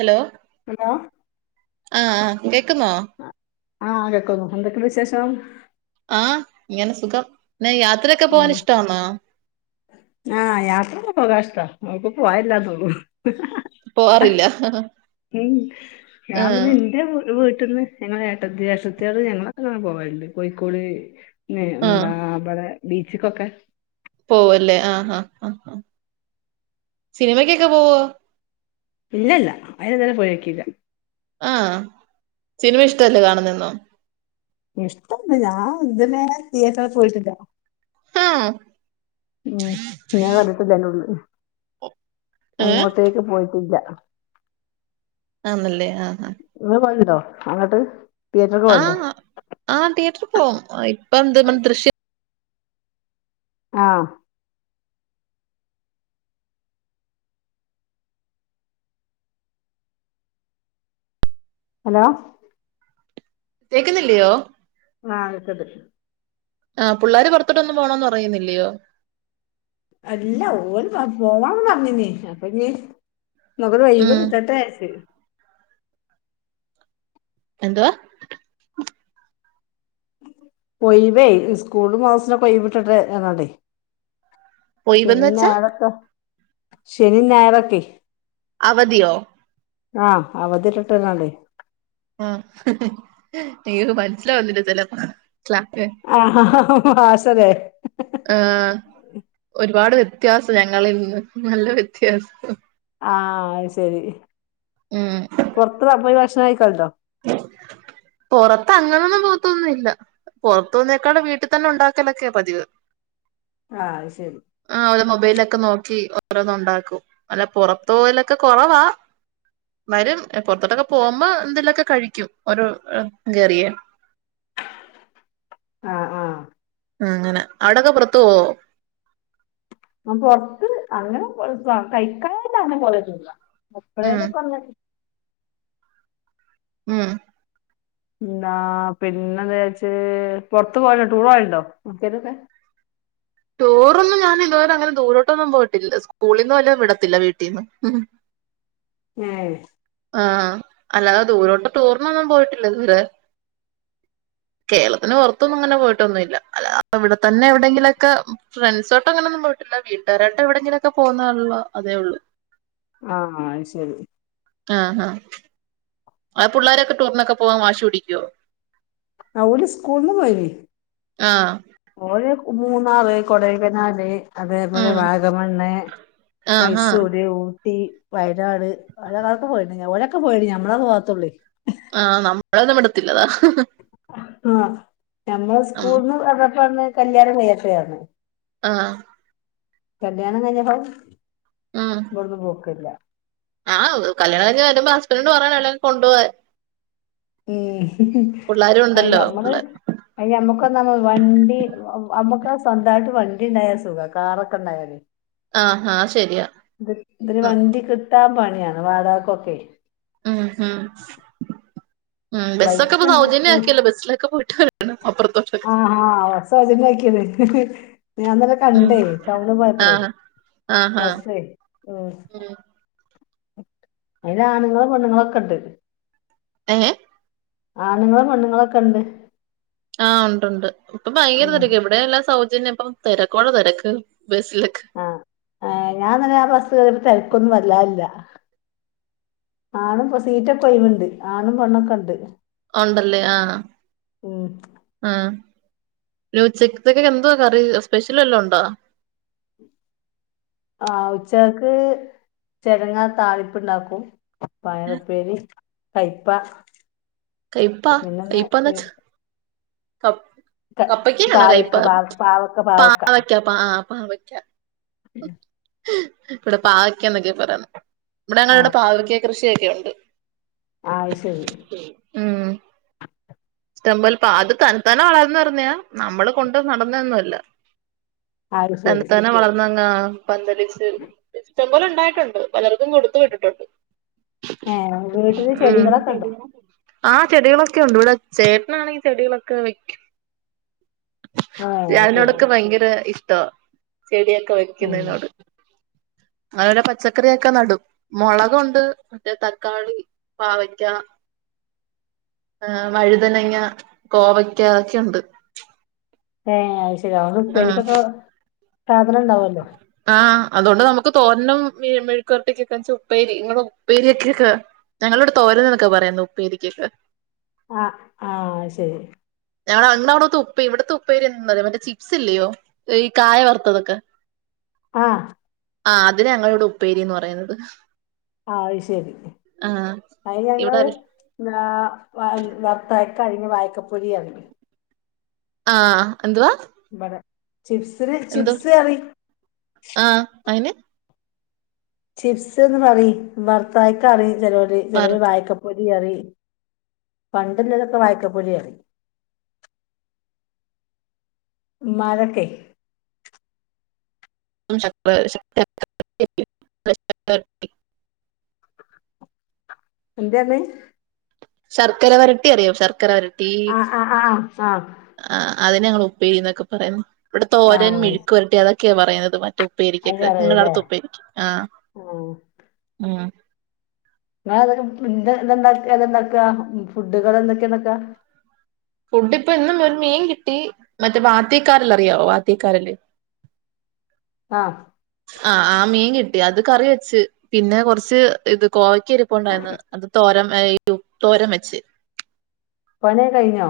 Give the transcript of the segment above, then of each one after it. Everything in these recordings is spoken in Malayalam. ഹലോ ഹലോ ആഹ കേക്കുന്നോ ആഹ കേെക്കുന്നു എന്തൊക്കെ വിശേഷം ആഹ് ഇങ്ങനെ സുഖം യാത്രയൊക്കെ പോവാൻ ഉം ഇഷ്ടാന്നോ ആഹ യാത്രക്കെ പോകാഷ്ട മക്ക പോയില്ല പോവാറില്ല ഉം ഞാൻ പിന്നെ ആഹ് എന്താ വീട്ടന്ന് ഞങ്ങള ഏട്ടത്തി ജേഷ്ടത്തികൾ ഞങ്ങള പോവേണ്ട് കോഴിക്കോട് ആഹ് എന്താ അവിടെ ബീച്ചക്കൊക്കെ പോവല്ലേ ആഹ് ആഹ് ആഹ് ആ സിനിമക്കൊക്കെ പോവോ ഇല്ല ഇല്ല അയിന് ഇത് വേറെ പോയോ ക്കീല്ല ആഹ സിനിമ ഇഷ്ടല്ലേ കാണുന്നന്നോ ഇഷ്ടംന്ന് ഞാൻ ഇതെരെ തിയേറ്ററിൽ പോയിട്ടില്ല ആഹ ഉം ഞാൻ [unintelligible] ഏഹ് അങ്ങോട്ടേക്ക് പോയിട്ടില്ല ആണല്ലേ ആഹ് ആഹ ഇങ്ങള് പോവല്ണ്ടോ അങ്ങട്ട് തിയേറ്റർക്ക് പോവല്ണ്ടോ ആഹ ആഹ തിയേറ്റർ പോവും ഇപ്പ എന്ത് ദൃശ്യം ആഹ ഹലോ കേക്കുന്നില്ലയോ ആഹ കേക്ണ്ട് ആഹ പിള്ളോര് പുറത്തോട്ടൊന്ന് പോണന്ന് അറിയുന്നില്ലയോ അല്ല ഓല പോവാന്ന് പറഞ്ഞീ അപ്പ ഇീ മഗര ഉം വഴവട്ടട്ട എന്തവാ കൊയവേ സ്കൂള് മാസനൊ കൊയി വിട്ടിട്ടെ എന്നാട്ടേ ഒയിവെന്ന് ശനി വെച്ചാ ഞായരൊക്കെ ശനി ഞായരൊക്കെ അവധിയോ ആഹ അവധിട്ടിട്ടല്ലല്ലേ ആഹ നീ മനസ്സിലാവുന്നിില്ല ചിലപ്പാണ് സ്ലാപ്പ ആഹ് മാഷല്ലേ ആഹ ഒരുപാട് വ്യത്യാസം ഞങ്ങളിന്ന് നല്ല വ്യത്യാസം ആഹത് ശരി ഉം പുൊറത്ത് പോ യി ഭക്ഷണം കയികേണ്ടോ പുൊറത്ത് അങ്ങനൊന്നും പോത്തൊന്നുംല്ല പുറത്തുന്നേക്കാള് വീട്ടിൽ തന്നെ ഉണ്ടാക്കലൊക്കെയാ പതിവ് ആഹ ശരി മബയിലൊക്കെ നോക്കി ഓരോന്ന ഉണ്ടാക്കും അല്ലെ പുറത്ത പോലൊക്കെ കുറവാ വരും പൊറത്തോട്ടൊക്കെ പോകുമ്പോ എന്തെലൊക്കെ കഴിക്കും ഒരു കേയറിയെ ആഹ ആഹ ഉം അങ്ങനെ അവിടൊക്കെ പുറത്തു പോ ന പുൊറത്ത് അങ്ങനെ കഴിക്കാട്ട അങ്ങനെ പോലെ ഉം എപ്പപ്ലെലോകുന്ന ഉം ാ പിന്നെ എന്താച്ച പൊറത്ത് പോയണ്ടോ ടൂർ പോയുണ്ടോക്കക്കെ ടൂറൊന്നും ഞാൻ ഇതുവരെ അങ്ങനെ ദൂരോട്ടൊന്നും പോയിട്ടില്ല സ്കൂളിൽന്നും വല്ല വിടത്തില്ല വീട്ടീന്ന് ഉം ആഹ അല്ലാതെ ദൂരോട്ട ടൂറിനൊന്നും പോയിട്ടില്ല ദൂരെ കേരളത്തിന് പുറത്തൊന്നും ഇങ്ങനെ പോയിട്ടൊന്നുമല്ല അല്ല ഇവിടെത്തന്നെ എവിടെങ്കില ക്കെ ഫ്രണ്ട്സോട്ടും അങ്ങനെൊന്നും പോയിട്ടില്ല വീട്ടുകാരട്ട് എവിടെങ്കിലൊക്കെ പോകുന്നുള്ളള്ള അതേ ഉള്ളൂ ആഹ ശരി ആഹ ഹഹ ആ പിള്ളോരൊക്കെ ടൂറിനൊക്കെ പോവാൻ വാശി പിടിക്കുവോ ആ ഓടി സ്കൂളന്ന് പോയിന് ആഹ ഒരു മൂന്നാറ് കൊടകനാല് അതേപോലെ ഉം വാഗമണ്ണ് ആഹ് ആഹ് മൈസൂര് കുട്ടി വയനാട് അതോക്കെ പോയിണ്ട് ഒരൊക്കെ പോയിണ്ട് ഞമ്മള പോവാത്തുള്ളി ആഹ നമ്മളന്നും വിടത്തില്ല അതാ ആ നഞമ്മള് ഉം സ്കൂളന്ന് പറന്നപ്പോന്ന് കല്യാണ യാത്രയാണ് ആഹ കല്യാണം കഴിഞ്ഞപ്പോ ഉം ഇവിടുന്ന് പോക്കില്ല ആഹ് കല്യാണം കഴിഞ്ഞു വരുമ്പോ ഹസ്ബൻഡ പറഞ്ഞല്ലെ കൊണ്ടുപോൻ ഉ അ ഉണ്ടല്ലോ നമ്മള് പിള്ളേ അ നമ്മുക്ക് നമ്മ വണ്ടി- നമ്മുക്ക് സ്വന്തമായിട്ട് വണ്ടി ഉണ്ടായ സുഖ കാറൊക്കെ ഉണ്ടായേ ആഹ് ആഹ് ശരിയാ ഇത് ഇതിന് ഉം വണ്ടി കിട്ടാൻ പണിയാണ് വാടകക്കൊക്കെ ഉം ഉം ഉം ബസ്സൊക്കെ ഇപ്പൊ ബൈക്ക്, സൗജന്യം സ്കൂട്ടി ആക്കിയല്ലോ ബസ്സിലൊക്കെ പോയിട്ട് വരണം അപ്പുറത്തോട്ടൊക്കെ ആ അവ സോചനക്കിയത് [unintelligible] ഹ് ഹ് ഞാൻന്നല്ല ഉം കണ്ടേ ടൗണിൽ പോയപ്പഴേ ആഹ് ആഹ് ആഹ് ഉം അതിൽ ആണുങ്ങളും പെണ്ണുങ്ങളോ ഒക്കെ ഇണ്ട് എ ആണുങ്ങളും പെണ്ണ്ങ്ങളൊക്കെ ഉണ്ട് ആഹ ഉണ്ട്ുണ്ട് ഇപ്പൊ ഭയങ്കര ഉം തിരക്ക് ഇവിടെല്ലാ സൗജനിയം ഇപ്പൊ തിരക്കോടെ തിരക്ക് ബസ്സിലൊക്കെ ആഹ് ഞാൻ ആ ബസ് കയറിയപ്പോൾ തിരക്കൊന്നും വലുതായിട്ട് ഇല്ല ആണും സീറ്റൊക്കെഒഴിവ് ഉണ്ട് ആണും പെണ്ണൊക്കെ ഉണ്ട് ഉണ്ടല്ലേ ആഹ ഉം ഉച്ചക്കത്തക്കക്ക എന്തോ കറി സ്പെഷ്യൽല്ലോ ഉണ്ടോ ആ ഉച്ചക്ക് ചെരങ്ങാ താളിപ്പ് ഉണ്ടാക്കും പയറപ്പേര് കയപ്പ കൈപ്പാ കഴപ്പന്നച്ച് കയ്പ്പ പാവക്ക പാവക്ക പാവക്ക പാവയ്ക്ക പാ ആഹ് പാവയ്ക്ക ശ [unintelligible] ഇപ്പടെ പാവക്ക എന്നൊക്കെ പറയു ഇവിടെ ഞങ്ങള ആ ഇവിടെ പാവക്ക കൃഷിയൊക്കെ ഉണ്ട് ആ ശരി ഇഷ്ടം പോലെ അത് തന്ന തന്നെ വളർന്ന് പറഞ്ഞ നമ്മള് കൊണ്ട് നടന്നൊന്നുംല്ല ആ അത് തന്നെ ശരി താനെ വളർന്നങ് പന്തലിച്ചു ഇച്ചം പോലെ ഉണ്ടായിട്ടുണ്ട് പലർക്കും കൊടുത്തു വിട്ടിട്ടുണ്ട് ഏഹ് വീട്ടില് മ് ചെടികളൊക്കെ ഉണ്ടോ ആഹ് ചെടികളൊക്കെ ഉണ്ട്. ഇവിടെ ചേട്ടനാണെങ്കി ചെടികളൊക്കെ വെക്കും. ആഹ് അത് ശരി അതിനോടൊക്കെ ഭയങ്കര ഇഷ്ട്ടവാ ചെടിയെക്കെ ഉം വെയ്ക്ക്ന്നതിനോട് [inaudible] അതോലെ പച്ചക്കറിഒക്കെ നടും മൊളക് ഒണ്ട് മറ്റേ തക്കാളി, പാവക്ക. [inaudible] ആഹ് വഴുതനങ്ങ, കോവക്ക ഒക്കെണ്ട് ഏ അയശെരി അവോണ്ട് ഉപ്പേരിക്കൊക്കെ സാധനണ്ടാവോലോ ആഹ് അതുകൊണ്ട് നമുക്ക് തോരനും മെഴ്ക്കൊരട്ടികൊക്കെ ഉപ്പേരി ഇങ്ങക്കൊക്കെ ഉപ്പേരി ഒക്കെക്ക ഞങ്ങളിവടെ തോരന്നൊക്കെ പറയുന്നോ ഉപ്പേരികൊക്കെ ആഹ് ആഹ് ശെരി ഞ അ അവിട്ത്തെ ഉപ്പ ഇവ്ട്ത്തെ ഉപ്പേരി എന്താറയാ മറ്റേ ചിപസ് ഇല്ലയോ ഈ കായ വർത്തതൊക്കെ ആഹ് ആ അതിനാ ഞങ്ങളിവടെ ഉപ്പേരീ ന്ന് പറയുന്നത് അയ്ശെരി ആഹ് അയ് ഇവിടെ ഞങ്ങള് ന്താ വർത്തായ്ക്കാ വായക്കപ്പൊരി പറയും ആഹ് എന്തുവാ ബടെ ചിപ്സിന് എന്തോ ചിപ്സ് പറീം ആഹ് അയിന് ചിപ്സ് ന്ന് പറയീം ബർത്തായക്കാറീം ചെലോല്. ചെലോല് വറുത്തതും വായക്ക പൊരി പറയും. പണ്ടില്ലതൊക്കെ വായക്കപ്പൊരി ആയിരുന്നു മ്മാരൊക്കെ [unintelligible] എന്തേർന്ന് ശർക്കര വരട്ടി അറിയോ ശർക്കര വര ആഹ് ആഹ് ആഹ് ആ അതിനെ ഞങ്ങൾ ഉപ്പേരിന്നൊക്കെ പറയുന്നു. ഇവടെ തോരൻ ആഹ് മെഴുക്കൊരട്ടി അതൊക്കെയാ പറയാന്ന് അത് ഉപ്പേരിക്കൊക്കെ പറയും ഇങ്ങളെ ല്ലേ അവുടത്തെ ഉപ്പേരിക്ക് ആഹ് ആഹ് മ് ങ്ങളെന്തൊക്കെ ഫുഡ്ഡ് എന്തണ്ടാക്കാ ഫുഡ്ഡ്കളെന്തൊക്കെ ണ്ടാക്കാ ഫുഡ് ഇപ്പൊ ഇന്ന് ഒരു മീൻ കിട്ടി മറ്റേ വാത്തിക്കാരൽ അറിയാവോ വാത്തിക്കാരൽ ആഹ് ആഹ് ആ മീൻ കിട്ടി അത് കറി വെച്ച് പിന്നെ കൊറച്ച് ഇത് കോവക്ക ഇരിപ്പുണ്ടായിര്ന്നു അത് തോരൻ വേ ഉപ് തോരം വെച്ച് പണിക്കെ കഴിഞ്ഞോ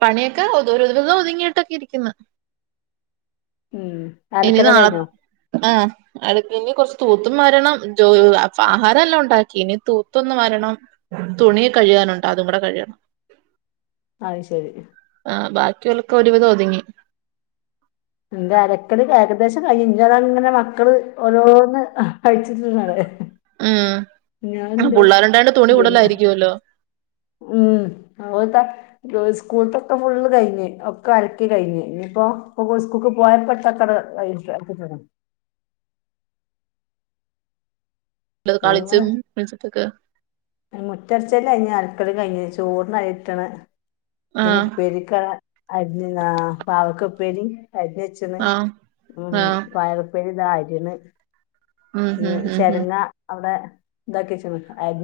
പണിയക്കെ [unintelligible] ഒതുങ്ങിട്ടൊക്കെ ഇരിക്കുന്നു ഉം ഇനി അലക്കലൊക്കെ നാളെ കഴിഞ്ഞോ ആഹ് അടു ഇനി കൊറച്ച് തൂത്തും വാരണം ജോ ആഹാരം എല്ലാം ഉണ്ടാക്കി ഇനി തൂത്തൊന്ന് വാരണം തുണി കഴ്കാനുണ്ട് അതും കൂടെ കഴ്കണം. അത് ശരി ആഹ് ബാക്കിയുള്ളക്കെ ഒരുവിതം ഒത്ങ്ങി. എന്റെ അലക്കല് ഏകദേശം കയ്ഞ് ഞ്ഞിതങ്ങനെ മക്കള് ഓരോന്ന് കഴിച്ച്ട്ണ് ഉം ഞാൻ എന്ത് പുള്ളേരുണ്ടായോണ്ട് തുണി പിന്നെ കൂടുതലായിരിക്കുവല്ലോ ഉം അതാ സ്കൂളത്തൊക്കെ ഫുള്ള് കഴിഞ്ഞ് ഒക്കെ അലക്കി കഴിഞ്ഞ് ഞ്ഞിപ്പോ സ്കൂൾക്ക് പോയപ്പട്ട ഞങ്ങള് കളിച്ചും മെയ്ച്ച്ട്ടൊക്കെ മുറ്റടിച്ചല് കയിഞ് അലക്കലും കയ്ഞ് ചോറിനരിട്ടണ് ഇതിന് ആഹ് ഉപ്പേരിക്കരിഞ്ഞ് ആഹ് പാവക്കപ്പേരീം അറിഞ്ഞേച്ചക്കണ് ആഹ് ആഹ് പയർപ്പേരിക്ക് ദാ അരിയണ് ഉം പിന്നേ ഉം ഉം ഉം ചെരങ്ങ അവടെ ഇതാക്കി വെച്ച്ണ് അരി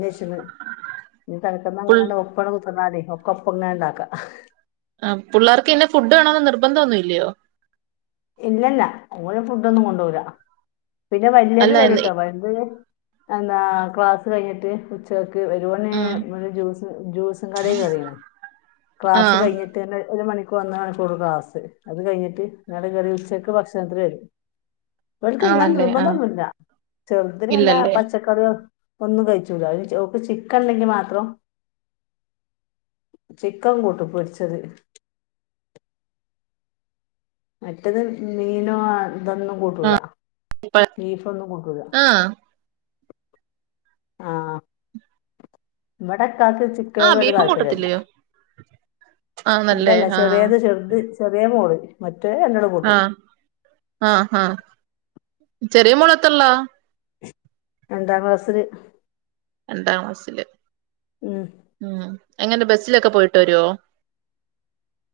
തനക്കന്ന പുൾ അങ്ങനെ ഒപ്പ കുത്തന്നാ മതി ഒക്ക ഒപ്പ ഇങ്ങനെ ഉണ്ടാക്ക ആ പിള്ളേർക്ക് ഇന്നെ ഫുഡ് വേണമന്ന് നിർബന്ധം ഒന്നുമ ഇല്ലയോ ഇല്ലല്ല ഓങ്ങര ഫുഡ ഒന്നും കൊണ്ട പോരാ പിന്നെ വലിയത് അല്ല വര എന്ന് കേട്ടോ വലുത് എന്നന്താ ക്ലാസ് കഴിഞ്ഞിട്ട് ഉച്ച പോെ ഉം ജ്യൂ ജ്യൂസും കടെ കറിയണേ ക്ലാസ് ആഹ് കഴിഞ്ഞിട്ട് ഒരു മണി ക്ക് വന്ന മണിക്കൂടു ക്ലസ് അത് കഴിഞ്ഞിട്ട് നിട കയറി ഉച്ചക്ക് ഭക്ഷണത്തി വരും ഇൾക്ക് ഇന്നാ ആണല്ലേ ആഹ് നിർബന്ധൊന്നുമില്ല ചെറുതിരന്ന ഇല്ലല്ലേ പച്ചക്കറിയോ ഒന്നും കഴിച്ചൂല അ ചക്ക് ചിക്കൻണ്ടെങ്കി മാത്രം ചിക്കൻ കൂട്ട് പൊടിച്ചത് മറ്റത് മീനോ അതൊന്നും കൂട്ടൂല ഇപ്പ ബീഫ ഒന്നും കൂട്ടൂല ആഹ് ആഹ ഇവിടെ കക്ക് ആഹ് ചിക്കനോട് വ ബീഫും താല്പര്യല്ല കൂട്ടത്തില്ലയോ ആന്നല്ലേ ഇല്ലല്ല ആഹ് ചെറിയത് ചെറുത് ചെറിയ മോള് മ ആഹ ആഹ ആഹ ചെറിയ മുളത്തല്ലാ രണ്ടാം ക്ലാസ്സില് രണ്ടാം ക്ലാസില് ഉം ഉം എങ്ങനെ ബസിലൊക്കെ പോയിട്ട് വരുവോ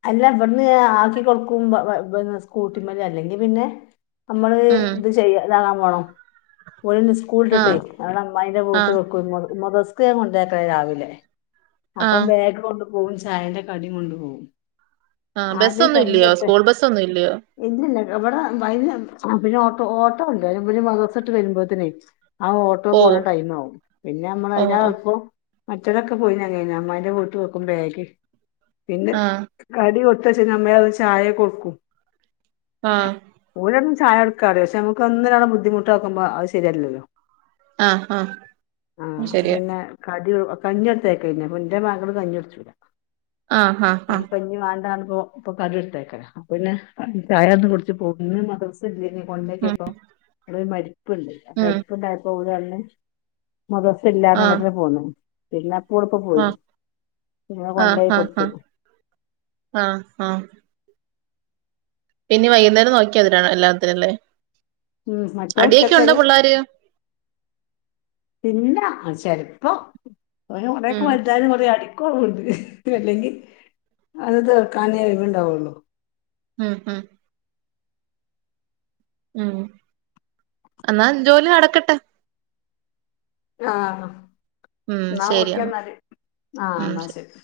അല്ല എവിടുന്ന് ആക്കി കൊടുക്കുംപ സ്കൂട്ടിമാര് അല്ലെങ്കിൽ പിന്നെ നമ്മള് ഉം ഇത് ചെയ്യ ഇതാകാൻ പോണോ മുഴ സ്കൂളിട്ടി ആഹ് അവിടെ അമ്മ അയിൻന്റെ വീട്ട് ആഹ് വെക്ക മുതസ്ക്യ കൊണ്ടേക്കണ രാവിലെ അപ്പം ആഹ് ബേഗ കൊണ്ട് പോകവും ചായന്റെ കടിയും കൊണ്ടു പോകവും ആഹ് അത് ബസ്സൊന്നും ഇല്ലയോ കഴഞ്ഞട്ടെ സ്കൂൾ ബസ്സൊന്നും ഇല്ലയോ എതില്ല എവിടെ വൈ പിന്നെ ഓട്ടോ ഓട്ടോ ഉണ്ടായാലും പിെ മദോസട്ട് വരുമ്പോത്തനേ ആ ഓട്ടോ പോണ പോവോ ടൈം ആകും പിന്നെ നമ്മൾ ഓ അതിനാ ഓ അപ്പ മറ്റടൊക്കെ പോയിന അമ്മാന്റെ വീട്ട് വെക്കുമ്പോഴേക്ക് ആഹ് അടി കൊടുത്തച്ച നമ്മ ചായെ കൊടുക്കും ആഹ് ചായഴടുക്കാത പക്ഷെ നുക്ക് ഒന്നോണ് ബുദ്ധിമുട്ടോുമ്പോ അത് ശരിയല്ലോ ആഹ് ആഹ് ആഹ അത് അപ്പൊ ശരിയാ പിന്നെ കടി കഞ്ഞെടുത്തക്കന്നെപ്പന്റെ മകൾ കഞ്ഞി അടിച്ചൂട ആഹ് ആഹ് ആഹ ഇപ്പൊ കരുടുത്തേക്ക പിന്നെ ചായന്ന് കുടിച്ച് പോ മ പണ്ക്കെ ഉം അപ്പ നമ്മരു മരിപ്പുണ്ട് ഉം മരിപ്പുണ്ടായപ്പോ ഓന്ന് ഡ്രസ്സ്സ ഇല്ലാ ആഹ് നഗരു പോന്നേ പിന്നെ ടുപ്പ പോയി ആഹ് പിന്നെ ആഹ് കൊണ്ടയി ആഹ് കൊടുത്ത ആഹ് ആഹ് ആഹ് ഇനി വൈകുന്നേരം നോക്കിയ അതിനാണ് എല്ലാത്തിനുംല്ലേ ഉ അടിയൊക്കെ ഉണ്ടോ മറ്റവർച്ചക്കരു പിള്ളേര് പിന്നെ ചെലപ്പ കൊറൊക്കെ ഉം വൽതായും കൊറടി ണ്ട് അല്ലെങ്കിൽ അത് തീർക്കാനേഴിണ്ടാവുള്ളു ആഹ് ഹഹ ഉം എന്നാ ജോലി നടക്കട്ടെ ആഹ് ഉം എന്നാ ശരി ഓക്കെന്നാല് ആഹ് എന്നാ ശരി